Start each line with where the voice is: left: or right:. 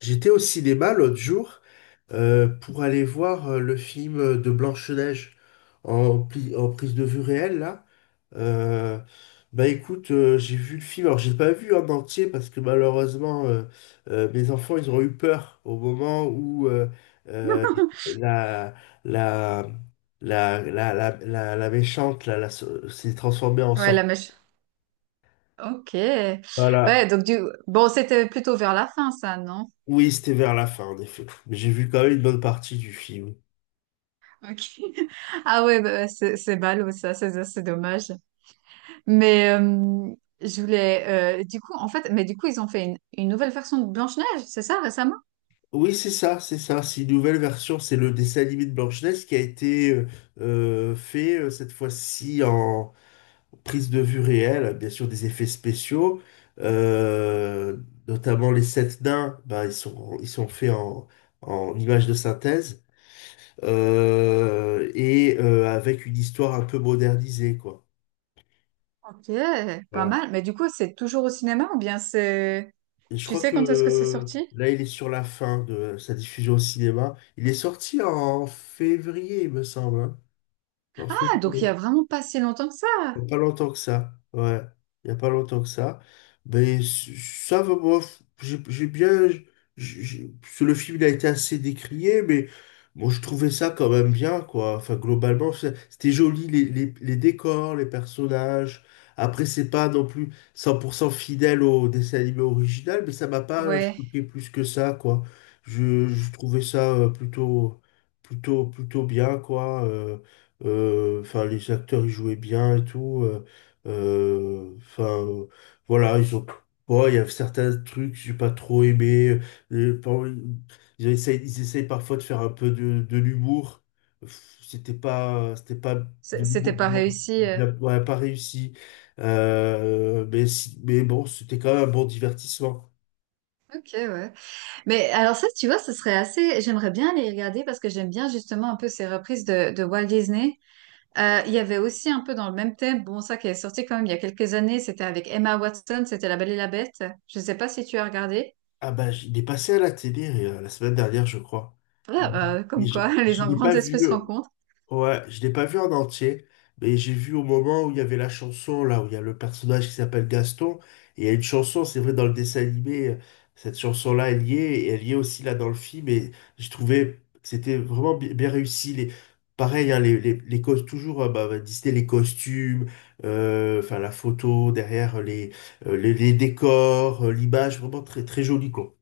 left: J'étais au cinéma l'autre jour, pour aller voir le film de Blanche-Neige en, en prise de vue réelle là. Euh, Bah écoute, j'ai vu le film. Alors j'ai pas vu en entier parce que malheureusement mes enfants ils ont eu peur au moment où euh, la, la, la méchante là, s'est transformée en
right: Ouais,
left: sorte.
right: la mèche. Ok. Ouais,
left: Voilà.
right: donc du... Bon, c'était plutôt vers la fin, ça, non?
left: Oui, c'était vers la fin en effet. Mais j'ai vu quand même une bonne partie du film.
right: Ok. Ah ouais, bah, ouais, c'est ballot, ça, c'est dommage. Mais je voulais... du coup, en fait, mais du coup, ils ont fait une nouvelle version de Blanche-Neige, c'est ça, récemment?
left: Oui, c'est ça, c'est ça. C'est une nouvelle version. C'est le dessin animé de Blanche-Neige qui a été fait cette fois-ci en prise de vue réelle, bien sûr des effets spéciaux, euh, notamment les sept nains. Bah, ils sont faits en en images de synthèse, et avec une histoire un peu modernisée, quoi.
right: Ok, pas
left: Voilà.
right: mal. Mais du coup, c'est toujours au cinéma ou bien c'est...
left: Et je
right: Tu
left: crois
right: sais
left: que
right: quand est-ce que c'est sorti?
left: là, il est sur la fin de sa diffusion au cinéma. Il est sorti en février, il me semble, hein. En
right: Ah, donc il y
left: février.
right: a vraiment pas si longtemps que ça.
left: Il n'y a pas longtemps que ça. Ouais. Il n'y a pas longtemps que ça. Mais ça va, moi, j'ai bien. J- Parce que le film il a été assez décrié, mais bon, je trouvais ça quand même bien, quoi. Enfin, globalement, c'était joli, les décors, les personnages. Après, c'est pas non plus 100% fidèle au dessin animé original, mais ça m'a pas
right: Ouais,
left: choqué plus que ça, quoi. Je trouvais ça, plutôt bien, quoi. Enfin, les acteurs, ils jouaient bien et tout. Enfin, voilà, ils ont. Bon, il y a certains trucs que j'ai pas trop aimé. Euh, par- ils essayent parfois de faire un peu de l'humour. Pff, c'était pas, c'était pas de
right: c- c'était
left: l'humour,
right: pas
left: vraiment
right: réussi.
left: ouais, pas réussi. Mais, mais bon, c'était quand même un bon divertissement.
right: Ok, ouais. Mais alors ça, tu vois, ce serait assez... J'aimerais bien les regarder parce que j'aime bien justement un peu ces reprises de Walt Disney. Il y avait aussi un peu dans le même thème, bon, ça qui est sorti quand même il y a quelques années, c'était avec Emma Watson, c'était La Belle et la Bête. Je ne sais pas si tu as regardé.
left: Ah bah, il est passé à la télé la semaine dernière, je crois. Et,
right: Ah, bah,
left: et
right: comme
left: je,
right: quoi, les
left: je l'ai pas
right: grandes
left: vu.
right: espèces se rencontrent.
left: Ouais, je l'ai pas vu en entier, mais j'ai vu au moment où il y avait la chanson, là, où il y a le personnage qui s'appelle Gaston, et il y a une chanson, c'est vrai, dans le dessin animé. Cette chanson-là elle y est liée, et elle y est aussi là dans le film, et j'ai trouvé que c'était vraiment bien réussi. Les, pareil, hein, les toujours, bah, bah, Disney, les costumes, enfin, la photo derrière, les, les décors, l'image, vraiment très, très joli, quoi.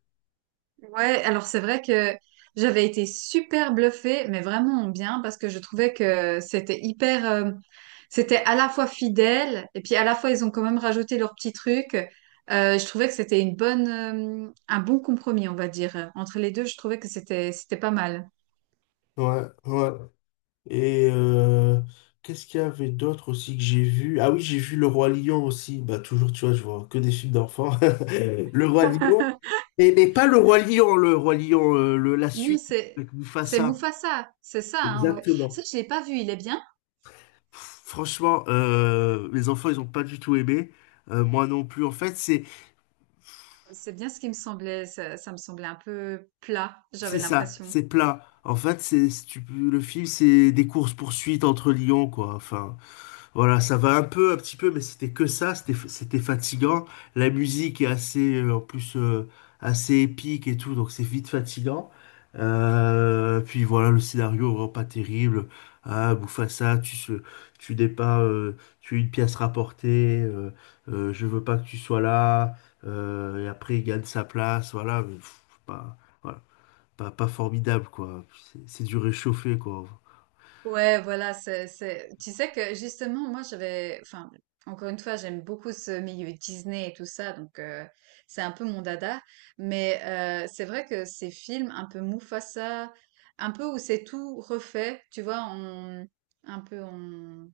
right: Ouais, alors c'est vrai que j'avais été super bluffée, mais vraiment en bien, parce que je trouvais que c'était hyper, c'était à la fois fidèle, et puis à la fois ils ont quand même rajouté leurs petits trucs. Je trouvais que c'était une bonne, un bon compromis, on va dire. Entre les deux, je trouvais que c'était, c'était pas mal.
left: Ouais, ouais. Et qu'est-ce qu'il y avait d'autre aussi que j'ai vu? Ah oui, j'ai vu Le Roi Lion aussi. Bah toujours, tu vois, je vois que des films d'enfants. Le Roi Lion. Et, mais pas Le Roi Lion, Le Roi Lion, la
right: Non,
left: suite avec
right: c'est
left: Mufasa.
right: Mufasa, c'est ça, hein, ouais. Ça,
left: Exactement.
right: je l'ai pas vu, il est bien.
left: Pff, franchement, les enfants, ils ont pas du tout aimé. Moi non plus. En fait, c'est
right: C'est bien ce qui me semblait, ça me semblait un peu plat,
left: c'est
right: j'avais
left: ça,
right: l'impression.
left: c'est plat. En fait, le film, c'est des courses-poursuites entre lions, quoi. Enfin. Voilà, ça va un peu, un petit peu, mais c'était que ça, c'était fatigant. La musique est assez, en plus, assez épique et tout, donc c'est vite fatigant. Puis voilà, le scénario vraiment pas terrible. Ah, Mufasa, tu n'es pas, tu es une pièce rapportée. Je veux pas que tu sois là. Et après, il gagne sa place. Voilà, mais pff, pas, voilà, pas, pas formidable quoi. C'est du réchauffé quoi.
right: Ouais, voilà, c'est... Tu sais que justement, moi, j'avais... Enfin, encore une fois, j'aime beaucoup ce milieu Disney et tout ça, donc c'est un peu mon dada. Mais c'est vrai que ces films un peu Mufasa, un peu où c'est tout refait, tu vois, en, un peu en,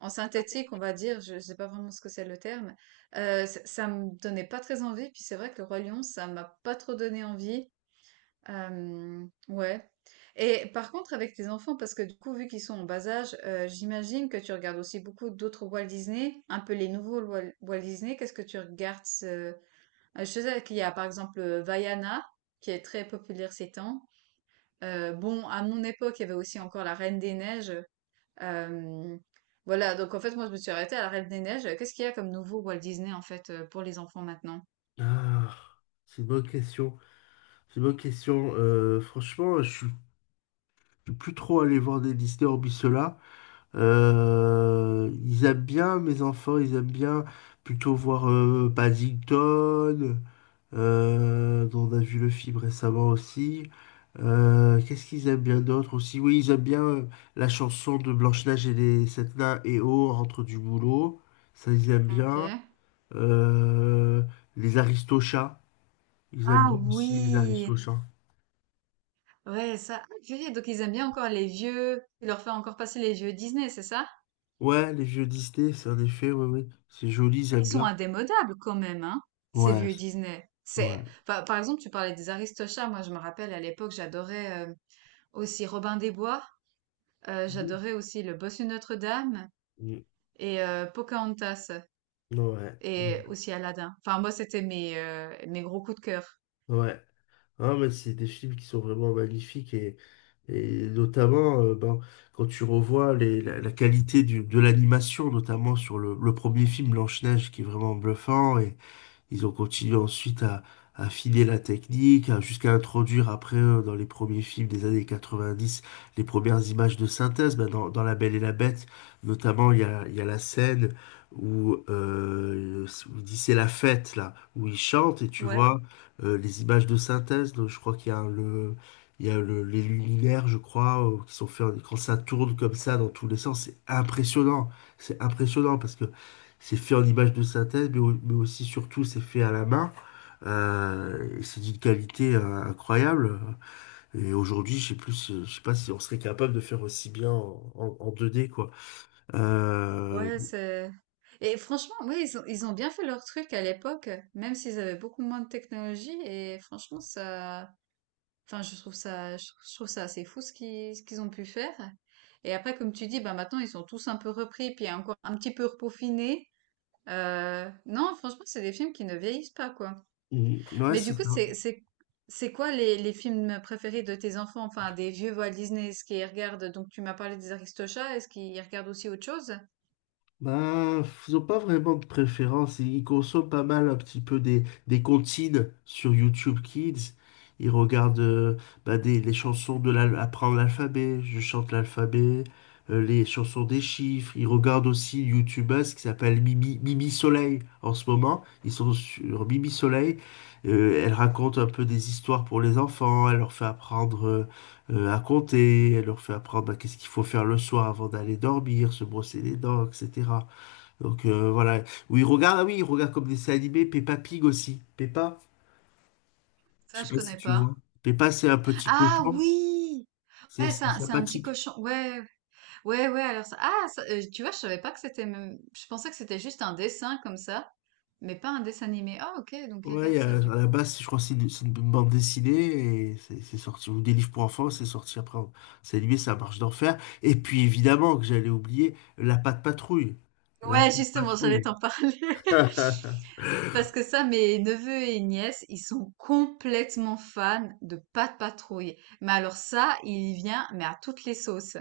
right: en synthétique, on va dire, je sais pas vraiment ce que c'est le terme, ça, ça me donnait pas très envie. Puis c'est vrai que le Roi Lion, ça m'a pas trop donné envie. Ouais. Et par contre, avec tes enfants, parce que du coup, vu qu'ils sont en bas âge, j'imagine que tu regardes aussi beaucoup d'autres Walt Disney, un peu les nouveaux Wal- Walt Disney. Qu'est-ce que tu regardes je sais qu'il y a par exemple Vaiana, qui est très populaire ces temps. Bon, à mon époque, il y avait aussi encore la Reine des Neiges. Euh, voilà, donc en fait, moi, je me suis arrêtée à la Reine des Neiges. Qu'est-ce qu'il y a comme nouveau Walt Disney, en fait, pour les enfants maintenant?
left: Ah, c'est une bonne question. C'est une bonne question. Franchement, je suis plus trop allé voir des Disney hormis ceux-là. Ils aiment bien mes enfants, ils aiment bien plutôt voir Paddington, dont on a vu le film récemment aussi. Qu'est-ce qu'ils aiment bien d'autre aussi? Oui, ils aiment bien la chanson de Blanche-Neige et les sept nains et oh, rentre du boulot. Ça, ils aiment
right: Ok.
left: bien. Euh, les Aristochats, ils aiment
right: Ah
left: bien aussi les
right: oui!
left: Aristochats.
right: Ouais, ça. Ah, purée, donc ils aiment bien encore les vieux. Tu leur fais encore passer les vieux Disney, c'est ça?
left: Ouais, les vieux Disney, c'est en effet, ouais, ouais. C'est joli, j'aime
right: Ils sont
left: bien.
right: indémodables quand même, hein, ces
left: Ouais,
right: vieux Disney.
left: ouais.
right: C'est, enfin, par exemple, tu parlais des Aristochats. Moi, je me rappelle à l'époque, j'adorais aussi Robin des Bois.
left: Mm.
right: J'adorais aussi Le Bossu de Notre-Dame et Pocahontas
left: Ouais.
right: et aussi Aladdin. Enfin, moi, c'était mes mes gros coups de cœur.
left: Ouais. Ah, mais c'est des films qui sont vraiment magnifiques, et notamment ben, quand tu revois les, la qualité de l'animation, notamment sur le premier film Blanche-Neige qui est vraiment bluffant. Ils ont continué ensuite à affiner la technique, jusqu'à introduire après, dans les premiers films des années 90, les premières images de synthèse. Ben, dans La Belle et la Bête, notamment, il y a la scène où, où il dit c'est la fête, là, où il chante et tu
right: Ouais.
left: vois les images de synthèse. Donc, je crois qu'il y a le, il y a le- les luminaires, je crois, qui sont faits quand ça tourne comme ça dans tous les sens. C'est impressionnant. C'est impressionnant parce que c'est fait en image de synthèse, mais, mais aussi, surtout, c'est fait à la main. Et c'est d'une qualité incroyable. Et aujourd'hui, je sais plus, je sais pas si on serait capable de faire aussi bien en, en 2D, quoi. Euh,
right: Ouais, c'est... Et franchement, ouais, ils ont bien fait leur truc à l'époque, même s'ils avaient beaucoup moins de technologie. Et franchement, ça, enfin, je trouve ça, je trouve ça assez fou ce qu'ils ont pu faire. Et après, comme tu dis, bah maintenant, ils sont tous un peu repris, puis encore un petit peu repaufinés. Non, franchement, c'est des films qui ne vieillissent pas, quoi.
left: mm, ouais,
right: Mais du
left: c'est ça.
right: coup, c'est quoi les films préférés de tes enfants? Enfin, des vieux Walt Disney, est-ce qu'ils regardent? Donc, tu m'as parlé des Aristochats, est-ce qu'ils regardent aussi autre chose?
left: Bah, ils n'ont pas vraiment de préférence. Ils consomment pas mal un petit peu des comptines sur YouTube Kids. Ils regardent, bah, des, les chansons de apprendre l'alphabet. Je chante l'alphabet. Les chansons des chiffres. Ils regardent aussi une youtubeuse qui s'appelle Mimi, Mimi Soleil en ce moment. Ils sont sur Mimi Soleil. Elle raconte un peu des histoires pour les enfants. Elle leur fait apprendre à compter. Elle leur fait apprendre bah, qu'est-ce qu'il faut faire le soir avant d'aller dormir, se brosser les dents, etc. Donc voilà. Oui, regarde, ah oui, il regarde comme des dessins animés, Peppa Pig aussi. Peppa, je
right: Ça,
left: sais
right: je
left: pas si
right: connais
left: tu
right: pas.
left: vois. Peppa, c'est un petit
right: Ah
left: cochon,
right: oui!
left: c'est
right: Ouais, c'est
left: c'est
right: un petit
left: sympathique.
right: cochon. Ouais, ouais, ouais, alors ça ah ça, tu vois, je savais pas que c'était même je pensais que c'était juste un dessin comme ça, mais pas un dessin animé. Ah OK, donc
left: Ouais, il
right: regarde ça
left: à
right: du
left: la
right: coup.
left: base, je crois que c'est une bande dessinée et c'est sorti, ou des livres pour enfants, c'est sorti après. C'est animé, ça marche d'enfer. Et puis évidemment que j'allais oublier la Patte Patrouille. La
right: Ouais,
left: Patte
right: justement, j'allais
left: Patrouille.
right: t'en parler parce que ça, mes neveux et nièces, ils sont complètement fans de Pat' Patrouille. Mais alors ça, il y vient, mais à toutes les sauces.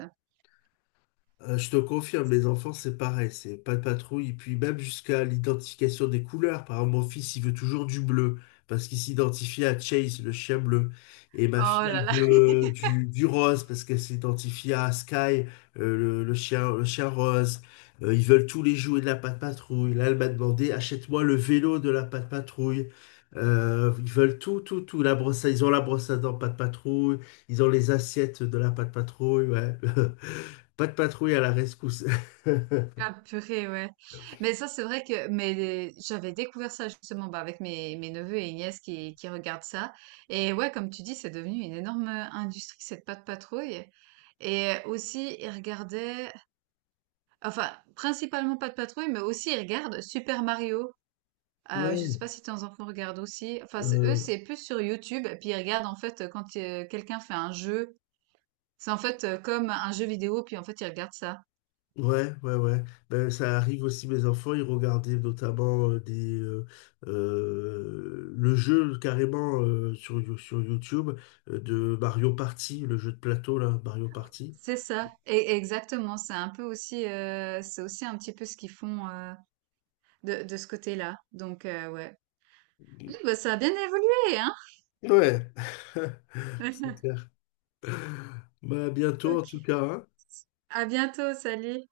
left: Je te confirme, mes enfants, c'est pareil, c'est pas de patrouille. Et puis même jusqu'à l'identification des couleurs. Par exemple, mon fils, il veut toujours du bleu, parce qu'il s'identifie à Chase, le chien bleu. Et ma fille,
right: Oh
left: elle
right: là là!
left: veut du rose, parce qu'elle s'identifie à Sky, le chien rose. Ils veulent tous les jouets de la Patte Patrouille. Là, elle m'a demandé, achète-moi le vélo de la Patte Patrouille. Ils veulent tout, tout, tout. Ils ont la brosse à dents Patte Patrouille. Ils ont les assiettes de la Patte Patrouille. Ouais. Pas de patrouille à la rescousse.
right: Ah purée, ouais. Mais ça, c'est vrai que mais j'avais découvert ça justement bah, avec mes neveux et nièces qui regardent ça. Et ouais, comme tu dis, c'est devenu une énorme industrie, cette pâte patrouille. Et aussi, ils regardaient, enfin, principalement pas de patrouille, mais aussi ils regardent Super Mario. Je
left: Ouais,
right: sais pas si tes enfants regardent aussi. Enfin, c'est- eux,
left: euh,
right: c'est plus sur YouTube. Et puis ils regardent en fait quand quelqu'un fait un jeu. C'est en fait comme un jeu vidéo, puis en fait ils regardent ça.
left: ouais. Ben, ça arrive aussi, mes enfants, ils regardaient notamment le jeu carrément sur YouTube, de Mario Party, le jeu de plateau, là, Mario Party.
right: C'est ça, et exactement. C'est un peu aussi, c'est aussi un petit peu ce qu'ils font de ce côté-là. Donc ouais, ah, bah, ça a bien évolué, hein.
left: Ouais, c'est clair. Bah, à bientôt en
right: Ok.
left: tout cas, hein.
right: À bientôt, salut.